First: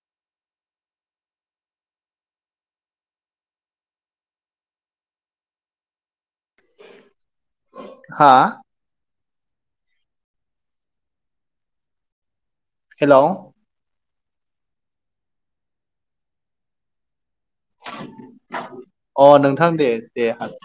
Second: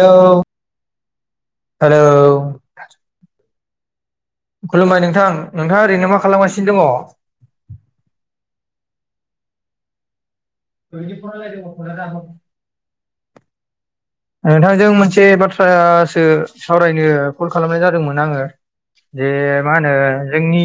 Hello hello खुलुमबाय नोंथां नोंथाङा ओरैनो मा खालामगासिनो दङ? हा [unintelligible] हेलौ नोंथांजों मोनसे बाथ्रासो सावरायनो कल खालामनाय जादोंमोन आङो जे अ नोंथां मा दे होनो दे जोंनि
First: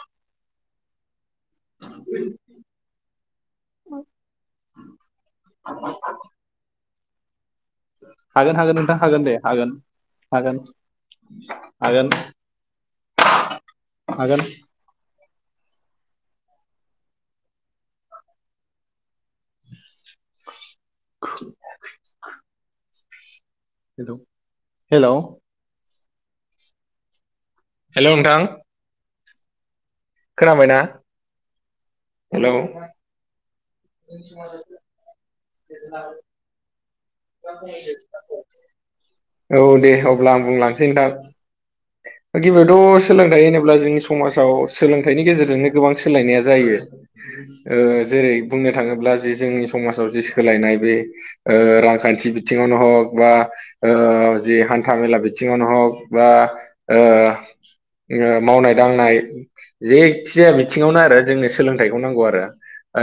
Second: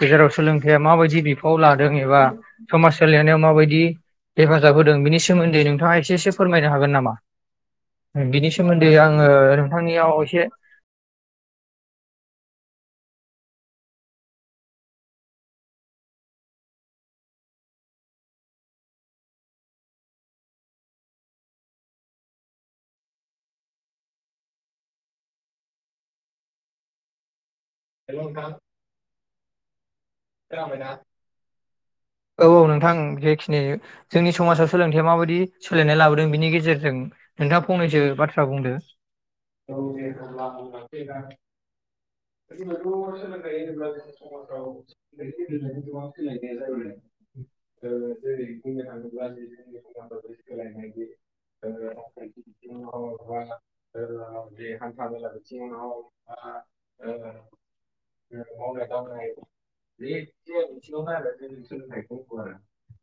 गेजेराव सोलों जया माबायदि बिफाव लादों एबा समाज सोलिनायाव माबायदि हेफाजाब होदों बिनि सोमोन्दै नोंथाङा एसे एसे फोरमायनो हागोन नामा बिनि हागोन हागोन सोमोन्दै नोंथां आङो हागोन दे हागोन नोंथांनियाव एसे हागोन हागोन हागोन [inaudible] हेलौ हेलौ हेलौ नोथां खोनाबायना? औ औ नोंथां जेखिनि जोंनि समाजाव सोलोंथाइया माबायदि सोलायनाय लाबोदों बिनि गेजेरजों नोंथाङा फंनैसो बाथ्रा बुंदो औ दे होमब्ला आं बुंलांसै ना गिबियावथ' सोलोंथाइ होनोब्ला जोंनि समाजाव सोलों खथाइनि गेजेरजोंनो गोबां सोलायनाया जायो जेरै बुंनो थाङोब्ला जे जोंनि समाजाव सोलायनाय बे ओ रां खान्थि बिथिङावनो हग बा ओ जि हान्था मेला बिथिङावनो हग बा ओ ओ ओ मावनाय दांनाय जेखिजाया बिथिङावनो आरो जोंनो सोलोंथाइखौ नांगौ आरो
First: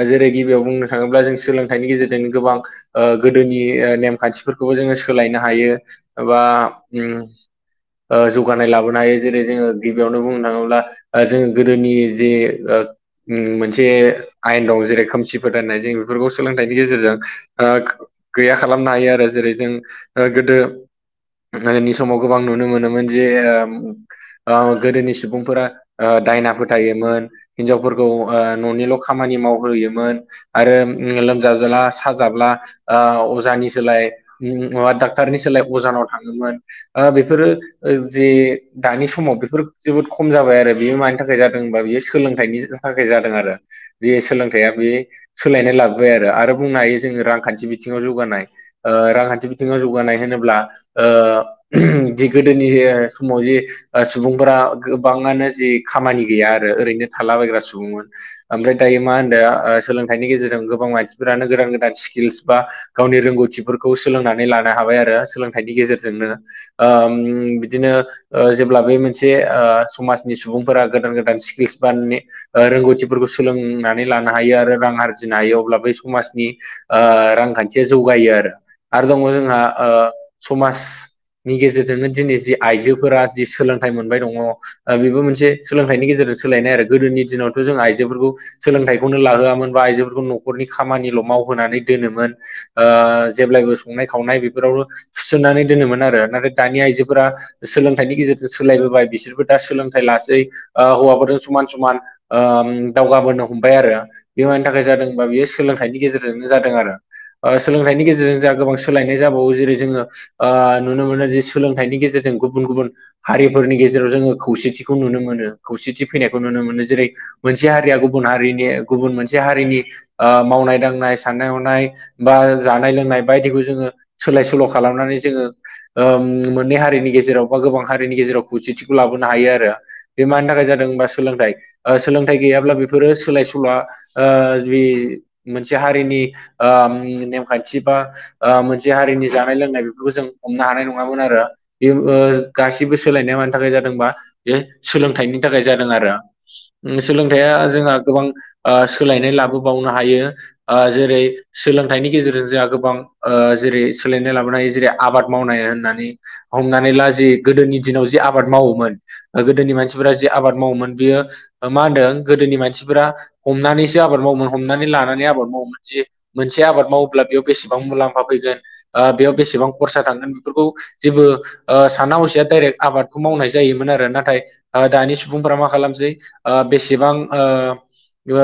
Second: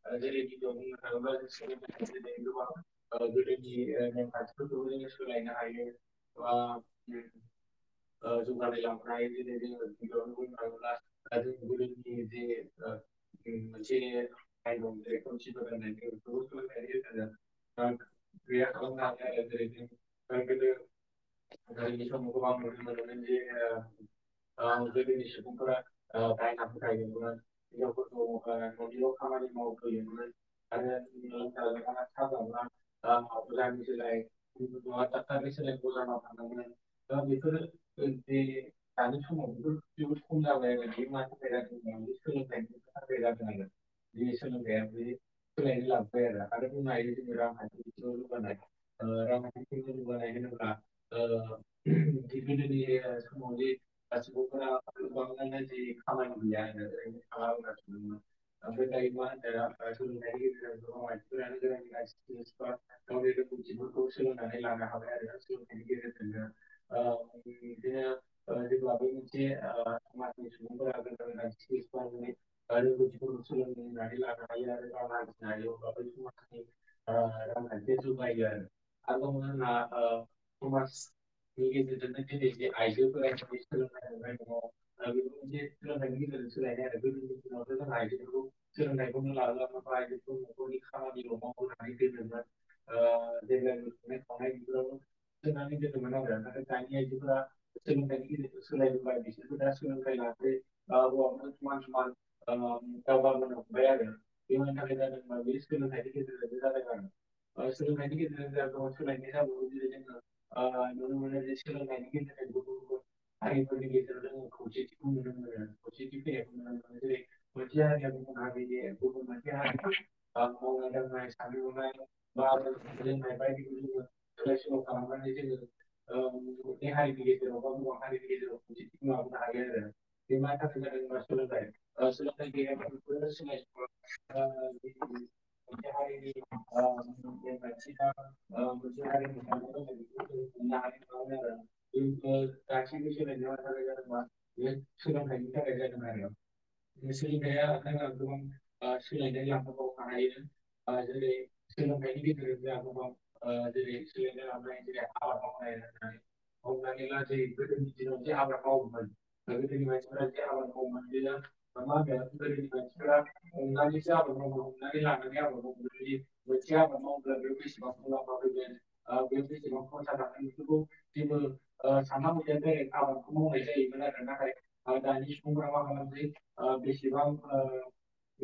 जेरै गिबियाव बुंनो थाङोब्ला जों सोलोंथाइनि गेजेरजों गोबां ओ गोदोनि ओ नेमखान्थिफोरखौबो जोङो सोलायनो हायो एबा उम ओ जौगानाय लाबोनो हायो जेरै जोङो गिबियावनो बुंनो थाङोब्ला जोङो गोदोनि जे ओ उम मोनसे आयेन दं जेरै खोमसिफोथायनाय जों बेफोरखौ सोलोंथाइनि गेजेरजों ओ गैया खालामनो हायो आरो जेरै जों गोदो दोनि समाव गोबां नुनो मोनोमोन जे गोदोनि सुबुंफोरा ओ दायना फोथायोमोन हिनजावफोरखौ ओ न'निल' खामानि मावहोयोमोन आरो उम लोमजा ब्ला साजाब्ला अजानि सोलाय डाक्टारनि सोलाय अजानाव थाङोमोन ओ बेफोरो ओ जि दानि समाव बेफोर जोबोद खम जाबाय आरो बे मानि थाखाय जादों होमबा बेयो सोलोंथाइनि थाखाय जादों आरो बे सोलोंथाइया बे सोलायनाय लाबो बाय आरो, आरो बुंनो हायो जोङो रांखान्थि बिथिङाव जौगानाय ओह रांखान्थि बिथिङाव जौगानाय होनोब्ला ओ उम दि गोदोनि समाव जि सुबुंफोरा गोबाङानो जि खामानि गैया आरो ओरैनो थालाबायग्रा सुबुंमोन ओमफ्राय दायो मा होनदो ओ सोलोंथाइनि गेजेरजों गोबां मानसिफ्रानो गोदान गोदान स्किल्स बा गावनि रोंगौथिफोरखौ सोलोंनानै लानो हाबाय आरो सोलोंथाइनि गेजेरजोंनो ओम बिदिनो ओ जेब्ला बे मोनसे ओ समाजनि सुबुं फोरा गोदान गोदान स्किल्स बा ने ओ रोंगौथिफोरखौ सोलोंनानै लानो हायो आरो रां आरजिनो हायो अ अब्ला बै समाजनि ओ रांखान्थिया जौगायो आरो आरो दङ जोंहा ओ समाज नि गेजेरजोंनो दिनै जि आइजोफोरा जि सोलोंथाइ मोनबाय दङ ओ बेबो मोन से सोलोंथाइनि गेजेरजों सोलायनाय आरो गोदोनि दिनावथ' जों आइजोफोरखौ सोलोंथाइखौनो लाहोआमोन बा आइजोफोरखौ न' न'खरनि खामानिल' मावहोनानै दोनोमोन। ओह जेब्लायबो संनाय खावनाय बेफोराव सुसोननानै दोनोमोन आरो नाथाय दानि आइजोफोरा सोलोंथाइनि गेजेरजों सोलायबोबाय बिसोरबो दा सोलोंथाइ लासै ओ हौवाफोरजों समान समान ओम दावगाबोनो हमबाय आरो बे मानि थाखाय जादों होमबा बेयो सोलोंथाइनि गेजेरजोंनो जादों आरो। ओ सोलोंथाइनि गेजेरजों जोंहा गोबां सोलायनाय जाबावो जेरै जोङो ओ नुनो मोनो जे सोलोंथाइनि गे जेरजों गुबुन गुबुन हारिफोरनि गेजेराव जोङो खौसेथिखौ नुनो मोनो खौसेथि फैनायखौ नुनो मोनो जेरै मोनसे हारिया गुबुन हारिनि गुबुन मोनसे हारिनि ओ मावनाय दांनाय साननाय ह'नाय बा जानाय लोंनाय बायदिखौ जोङो सोलाय सोल' खालामनानै जोङो ओ मोननै हारि हारिनि गेजेराव बा गोबां हारिनि गेजेराव खौसेथिखौ लाबोनो हायो आरो। बे मानि थाखाय जादों होनबा सोलोंथाइ ओ सोलोंथाइ गैयाब्ला बेफोरो सोलाय सोल'आ ओ जि मोनसे हारिनि ओ नेमखान्थि बा ओ मोनसे हारिनि जानाय लोंनाय बेफोरखौ जों हमनो हानाय नङामोन आरो। बे ओ गासिबो सोलायनाया मानि थाखाय जादों होनबा बे सोलों थाइनि थाखाय जादों आरो। सोलोंथाइया जोंहा गोबां ओ सोलायनाय लाबोबावनो हायो ओ जेरै सोलोंथाइनि गेजेरजों जोंहा गोबां ओ जेरै सोलायनाय लाबोनाय जेरै आबाद मावनाय होननानै हमनानै लाजि गोदोनि दिनाव जे आबाद मावोमोन गोदोनि मानसि फोरा जे आबाद मावोमोन बेयो ओ मा होनदों गोदोनि मानसिफोरा हमनानैसो आबाद मावोमोन हमनानै ला नानै आबाद मावोमोन जे मोनसे आबाद मावोब्ला बेयाव बेसेबां मुलाम्फा फैगोन ओ बेयाव बेसेबां खरसा थांगोन बेफोरखौ जेबो ओ साना हसिया डाइरेक्ट आबादखौ मावनाय जायोमोन आरो नाथाय दानि सुबुंफोरा मा खालामसै ओ बेसेबां ओ ओ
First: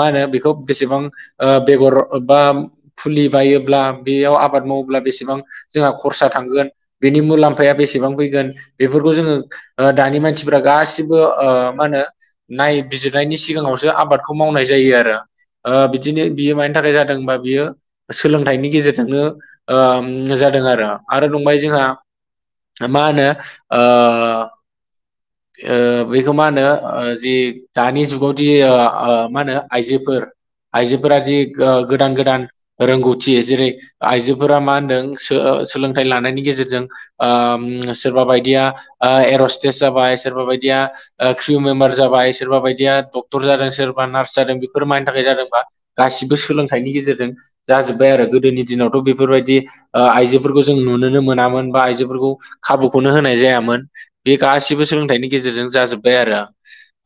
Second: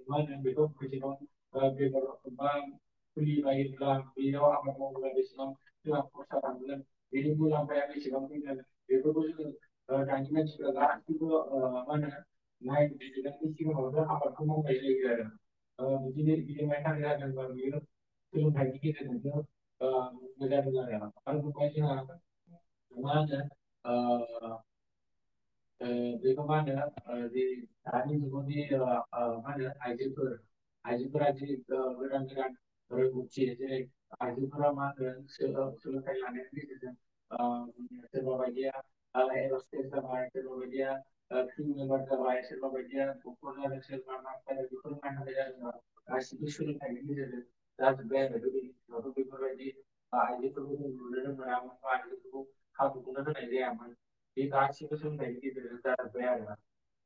मा होनो बेखौ बेसेबां ओ बेगर बा फुलि बायोब्ला बेयाव आबाद मावोब्ला बेसेबां जोंहा खरसा थांगोन। बेनि मुलाम्फाया बेसेबां फैगोन बेफोरखौ जोङो ओ दानि मानसि फोरा गासिबो ओ मा होनो नायबिजिरनायनि सिगाङावसो आबादखौ मावनाय जायो आरो। ओ बिदिनो बियो मानि थाखाय जादों होनबा बियो सोलोंथाइनि गेजेरजोंनो ओम जादों आरो, आरो न' [inaudible] मा होनो ओह ओ बैखौ मा होनो ओ जि दानि जुगावदि ओ आ मा होनो आइजोफोर आइजोफोरा जि गो-गोदान गोदान रोंगौथि, जेरै आइजोफोरा मा होनदों सो सोलोंथाइ लानायनि गेजेरजों ओम सोरबा बायदिया ओ एर'हस्टेस सोरबा बायदिया ओ क्रिउ मेम्बार जाबाय, सोरबा बायदिया डक्टर जादों, सोरबा नार्स जादों, बेफोर मानि थाखाय जादों होनबा, गासिबो सोलोंथाइनि गेजेरजों जाजोब्बाय आरो गोदोनि दिनावथ' बेफोरबायदि ओ आइ जोफोरखौ जों नुनोनो मोनामोन बा आइजोफोरखौ खाबुखौनो होनाय जायामोन। बे गासिबो सोलों थाइनि गेजेरजों जाजोब्बाय आरो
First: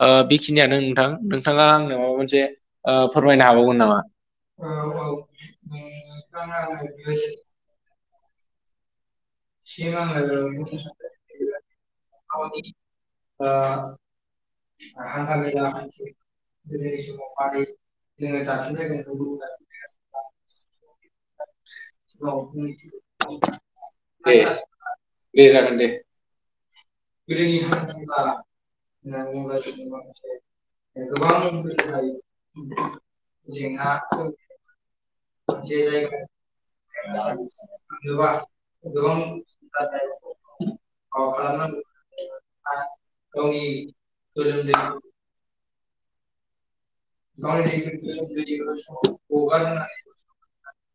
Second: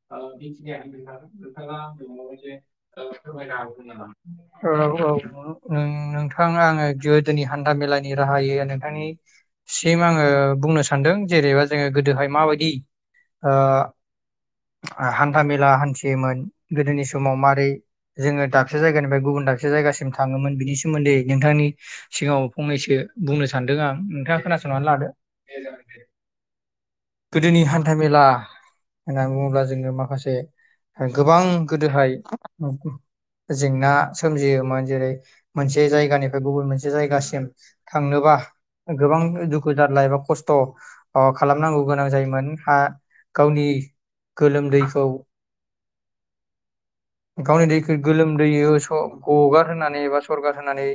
ओ बेखिनियानो नोंथां नोंथाङा आंनो माबा मोनसे ओ औ फोरमायनो हाबावगोन नामा? औ नोंथां आङो गोदोनि हान्था मेला नि राहायै नोंथांनिसिम आंङो बुंनो सानदों, जेरेबा जोङो गोदोहाय माबादि ओ आ‌ हान्थामेला हान्थियोमोन, गोदोनि समाव मारै जोङो दाबसे जायगानिफाय गुबुन दाबसे जायगासिम थांङोमोन बिनि सोमोन्दै नोंथांनि सिगाङाव फंनैसो बुंनो सानदों आं, दे नोंथांङा खोनासंनानै लादो। दे जागोन दे। गोदोनि हान्था मेला होननानै बुङोब्ला जोंङो माखासे गोबां गोदोहाय जेंना सोमजियोमोन, जेरै मोनसे जायगानिफाय गुबुन मोनसे जायगासिम थांनोबा गोबां दुखु जारला एबा खस्थ' अ खालामनांगौ गोनां जायोमोन आ गावनि गोलोमदैखौ गावनि दैखो गोलोमदैयो स गगार होनोनानै एबा सरगार होनानै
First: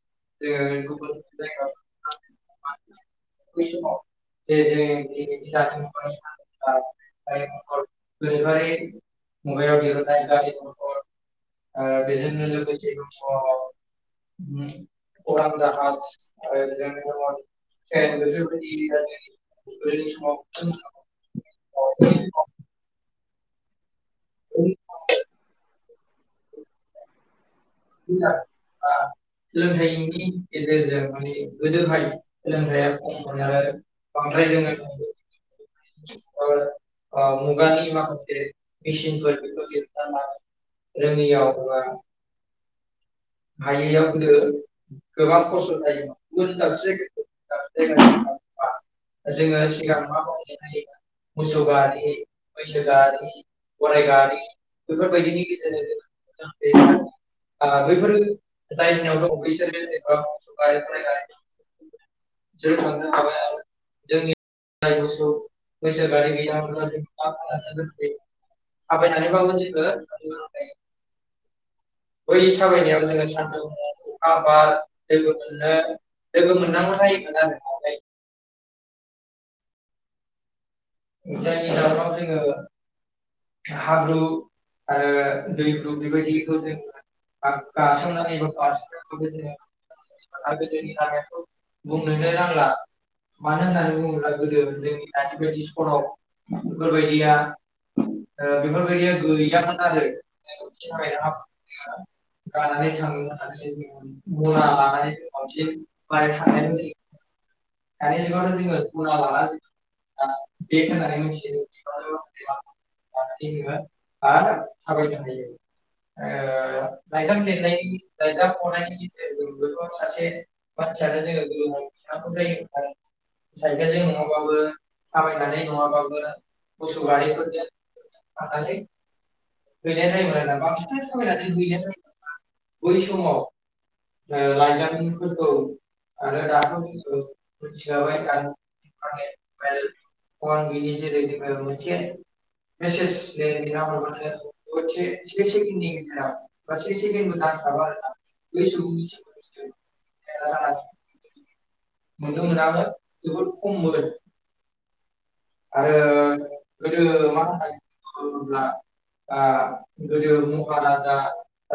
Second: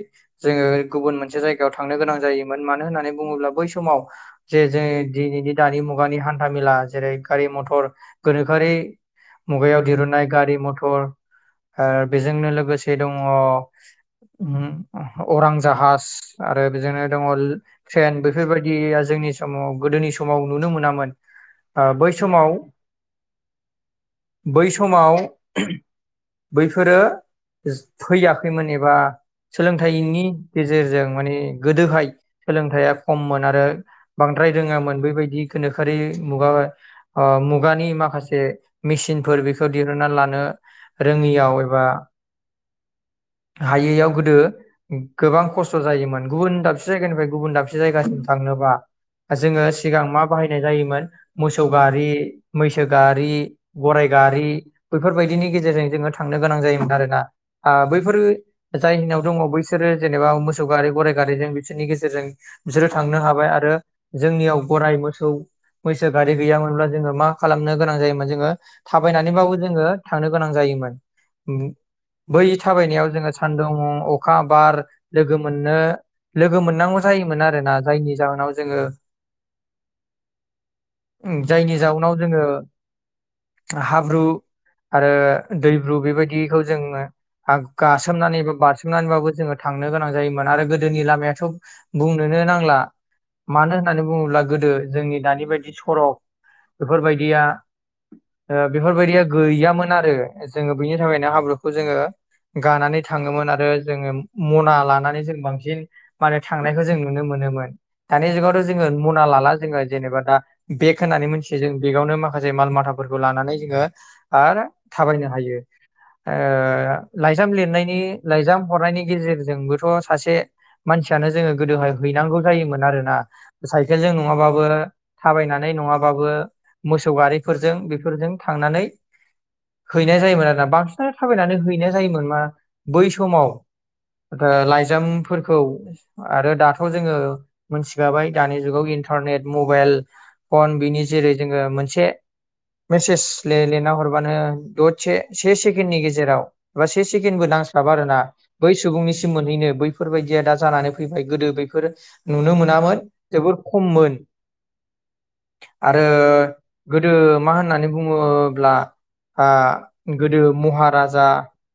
जोंङो गुबुन मोनसे जायगायाव थांनो गोनां जायोमोन। मानो होननानै बुङोब्ला बै समाव, जे जों दिनैनि दानि मुगानि हान्था मेला, जेरै गारि मथर। गोनोखोआरि मुगायाव दिरुननाय गारि मथर। ओ बेजोंनो लोगोसे दंङ अरां जाहाज आरो बिजोंनो दङ ट्रेन बेफोरबायदिया जों नि समाव गोदोनि समाव नुनो मोनामोन। ओ बै समाव बै समाव बैफोरो जो फैयाखैमोन एबा सोलोंथाइनि गेजेरजों माने गोदोहाय सोलोंथाइया खममोन आरो बां द्राय रोङामोन बैबायदि गोनोखोरि मुगा ओ मुगानि माखासे मेसिनफोर बेखौ दिरुनना लानो रोङियाव एबा हायैयाव गोदो गोबां खस्थ' जायोमोन। गुबुन दाबसे जायगानिफाय गुबुन दाबसे जायगासि थांनोबा। जोंङो सिगां मा बाहायनाय जायोमोन, मोसौ गारि, मैसो गारि, गराइ गारि। बैफोरबायदिनि गेजेरजों जोंङो थांनो गोनां जायोमोन आरोना। आ बैफोर बो जायनिनाव दङ बैसोरो जेनेबा मोसौ गारि गराइ गारिजों बिसोरनि गेजेरजों बिसोरो थांनो हा हाबाय आरो जोंनियाव गराय मोसौ मैसो गारि गैयामोनब्ला जोङो मा खालामनो गोनां जायोमोन जोङो थाबायनानैबाबो जोङो थांनो गोनां जायोमोन। बै थाबायनाया याव जोङो सानदुं, अखा, बार लोगो मोननो लोगो मोननांगौ जायोमोन आरोना। जायनि जाहोनाव जोंङो जायनि जाउनाव जोंङो हाब्रु आरो दैब्रु बेबायदिखौ जोंङो हा गासोमनानै बा बारसोमनानैबाबो जोङो थांनो गोनां जायोमोन आरो गोदोनि लामायाथ' बुंनो नो नांला। मानो होननानै बुङोब्ला गोदो जोंनि दानि बादि सरग बेफोरबायदिया ओ बेफोरबायदिया गैयामोन आरो जोंङो बैनि थाखायनो हाब्रुखौ जोंङो गानानै थांङोमोन आरो जोंङो मना लानानै जों बांसिन माने थांनायखौ जों नुनो मोनोमोन। दानि जुगावथ' जोंङो मना लाला जोङो जेनेबा दा बेग होननानै मिथियो, जों बेगावनो माखासे माल मा थावफोरखौ लानानै जोङो आरो थाबायनो हायो। ओ लाइजाम लिरनायनि लाइजाम हरनायनि गेजेरजोंबोथ' सासे मान मानसियानो जोङो गोदोहाय हैैनांगौ जायोमोन आरोना साइकेल नङाबाबो थाबायनानै नङाबाबो मोसौ गारिफोरजों बेफोरजों थांनानै हैनाय जायोमोन आरोना। बांसिनानो थाबायनानै हैनाय जायोमोन मा बै समाव लाइजामफोरखौ आरो दाथ' जोङो मोनथिखाबाय दानि जुगाव इन्टारनेट मबाइल फन बिनि जेरै जोङो मोनसे मेसेज ले-लेरना हरबानो दसे से सेकेण्डनि गेजेराव बा से सेकेण्डबो नांस्लाबा आरोना बै सुबुंनिसिम मोनहैयो। बैफोरबायदिया दा जानानै फैबाय गोदो बैफोरो। नुनो मोनामोन जोबोर खममोन। आरो गोदो मा होननानै बुङोब्ला ओ आ गोदो महाराजा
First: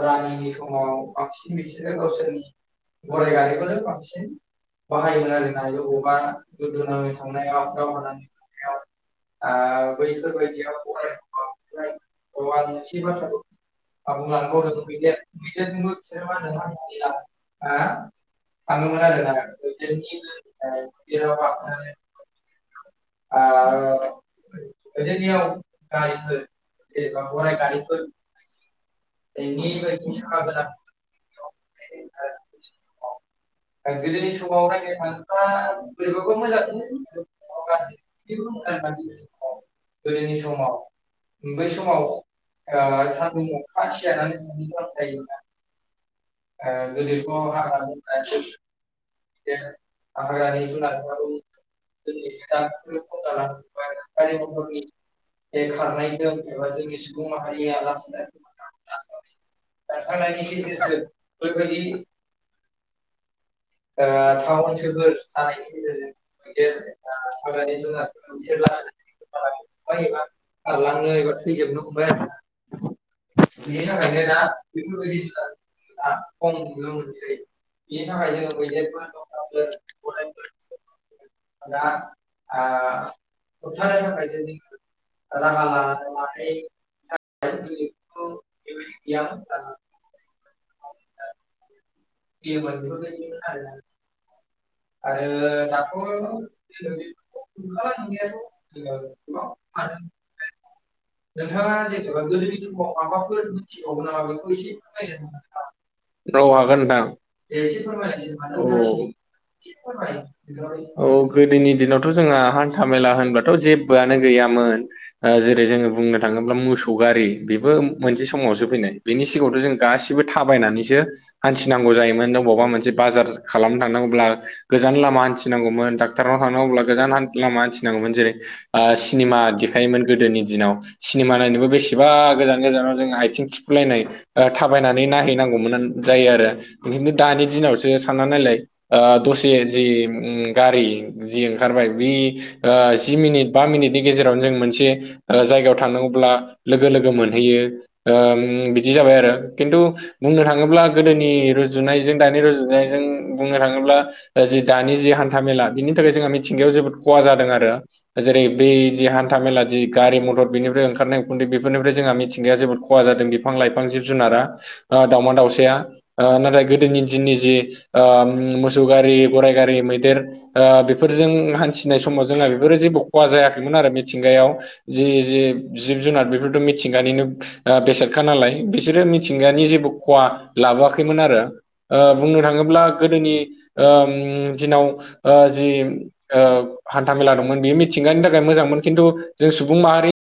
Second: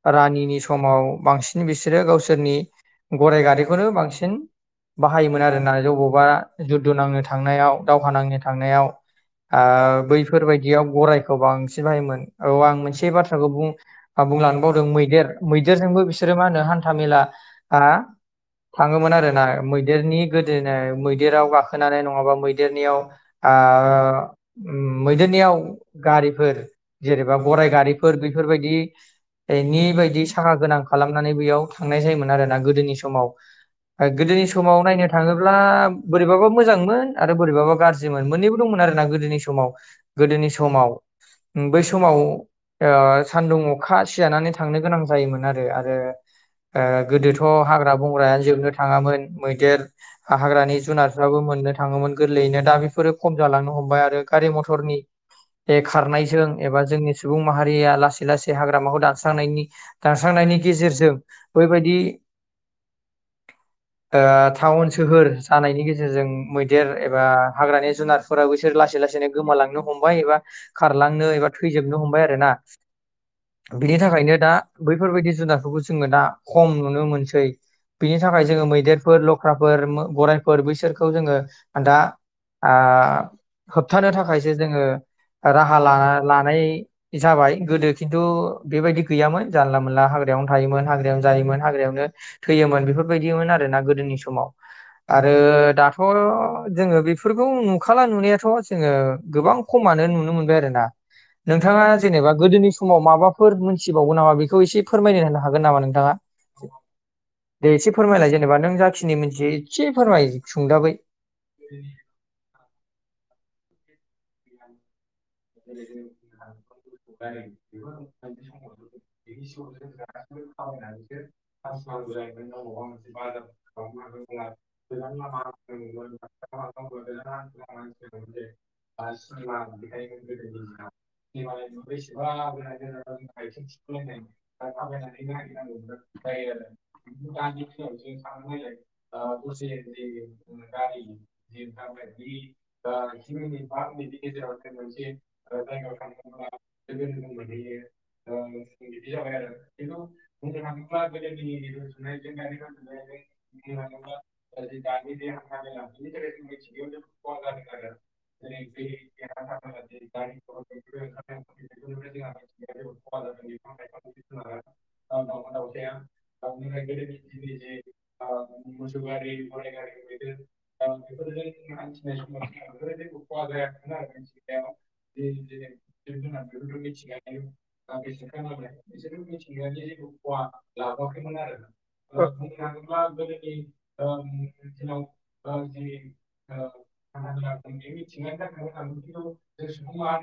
रानिनि समाव बांसिन बिसोरो गावसोरनि गराय गारिखौनो बांसिन बाहायोमोन आरोना। बबावबा जुद्ध गोदोनांनो नांनो थांनायाव हो दावहा नांनो थांनायाव [unintelligible] ओ बैफोरबायदियाव गरायखौ बैफोरबायदियाव बांसिन बाहायोमोन गराय औ आं मोनसे [unintelligible] बाथ्राखौ बुं आ, [inaudible] बुंलांनो बावदों मैदेर मैदेरजोंबो मैदेरजोंबो बिसोरो मा हान्था मेला होनो आ हो? थाङोमोन आरोना मैदेरनि गोदोना मैदेराव गाखोनानै नङाबा मैदेर नियाव ओ मैदेरनियाव गारिफोर जेनेबा गराइ गारिफोर बेफोरबायदि नि बायदि साखा गोनां खालामनानै बेयाव थांनाय जायोमोन आरोना गोदोनि समाव। गोदोनि समाव नायनो थाङोब्ला बोरैबाबो मोजांमोन आरो बोरैबाबो गाज्रिमोन। मोननैबो दंमोन आरोना गोदोनि समाव। गोदोनि समाव बै समाव ओ सान्दुं अखा सिजानानै थांनो गोनां जायोमोन आरो। आरो ओ गोदोथ' हाग्रा बंग्रायानो जोबनो थाङामोन। मैदेर हाग्रानि जुनारफ्राबो मोननो थाङोमोन गोरलैयैनो। दा बेफोरो खम जालांनो हमबाय आरो गारि मटरनि बे खारनायजों एबा जोंनि सुबुं माहारिया लासै लासैनो हाग्रामाखौ दानस्रांनायनि दानस्रांनायनि गेजेरजों बैबायदि [inaudible] ओ टावोन सोहोर जानायनि गेजेरजों मैदेर एबा हाग्रानि जुनारफोराबो बैसोर ला सै लासैनो गोमालांनो हमबाय एबा खारलांनो एबा थैजोबनो हमबाय आरोना‌ बिनि थाखायनो दा बैफोरबायदि जुनारफोरखौ जोङो दा खम नुनो मोनसै। बिनि थाखाय जोङो जों मैदेरफोर, लख्राफोर, गराइफोर बैसोरखौ जोङो दा आ होबथानो थाखायसो जोङो राहा लामा लानाय जाबाय गोदो खिन्थु। बेबायदि गैयामोन जानला मोनला हाग्रायावनो थायोमोन हाग्रायावनो जायोमोन हाग्रायावनो थैयोमोन बेफोरबायदिमोन आरोना गोदोनि समाव। आरो दाथ' जोङो बेफोरखौ नुखाला नुनायाथ' जोङो गोबां खमानो नुनो मोनबाय आ नोंथाङा जेनेबा गोदोनि समाव माबाफोर मोन्थिबावो मोनथिबावगौ नामा बेखौ एसे फोरमायनो फोरमायना होनो हागोन नामा नोंथाङा होनो हागोन नामा? औ दे एसे हागोन फोरमायलाय जेनेबा नोंथां औ नों जाखिनि मिथियो एसे फोरमाय सुंदाबै औ औ औ। औ गोदोनि दिनावथ' जोंहा हान्था मेला होनबाथ' जेबोआनो गैयामोन। जेरै जोङो बुंनो थाङोब्ला मोसौ गारि बेबो मोनसे समावसो फैनाय। बेनि सिगाङावथ' जों गासिबो थाबायनानैसो हान्थिनांगौ जायोमोन बबावबा मोनसे बाजार खालामनो थांनांगौब्ला गोजान लामा हान्थिनांगौमोन डाक्टार नाव थांनांगौब्ला गोजान लामा हान्थिनांगौमोन। जेरै ओ सिनिमा देखायोमोन गोदोनि दिनाव सिनेमा नायनोबो बेसेबा गोजान गोजानाव जों आथिं थिफुलायनाय ओ थाबायनानै नायहैनांगौमोन जायो आरो। बिदिनो दानि दिनावसो सानना नायलाय दसे जि उम गारि जि ओंखारबाय बै ओ जि मिनिट बा मिनिटनि गेजेरावनो जों मोनसे जायगा थांनांगौब्ला लोगो लोगो मोनहैयो। ओ ओम बिदि जाबाय आरो। किन्थु बुंनो थाङोब्ला गोदोनि रुजुनायजों दानि रुजुनायजों बुंनो थाङोब्ला जि दानि जि हान्था मेला बिनि थाखाय जोंहा मिथिंगायाव जोबोद खहा जादों आरो जेरै बै जि हान्था मेला जि गारि मथर बेनिफ्राय ओंखारनाय उखुन्दै बेफोरनिफ्राय जोंहा मिथिंगाया जोबोद खहा जादों बिफां लाइफां जिब जुनारा ओ दावमा दाउ साया ओ नाथाय गोदोनि दिननि ओ ओम जि मोसौ गारि गराइ गारि ओ मैदेर ओ बेफोरजों हान्थिनाय समाव जोंहा बेफोरो जेबो खहा जायाखैमोन आरो मिथिंगायाव जि जि जिब जुनार बेफोरथ मिथिंगानिनो बेसादखा नालाय बिसोरो मिथिंगानि जेबो ख खहा लाबोआखैमोन आरो ओ बुंनो थाङोब्ला गोदोनि ओ ओम दिनाव ओ जि ओ हान्था मेला दंमोन बेयो मिथिंगानि थाखाय मोजांमोन खिन्थु जों सु [unintelligible]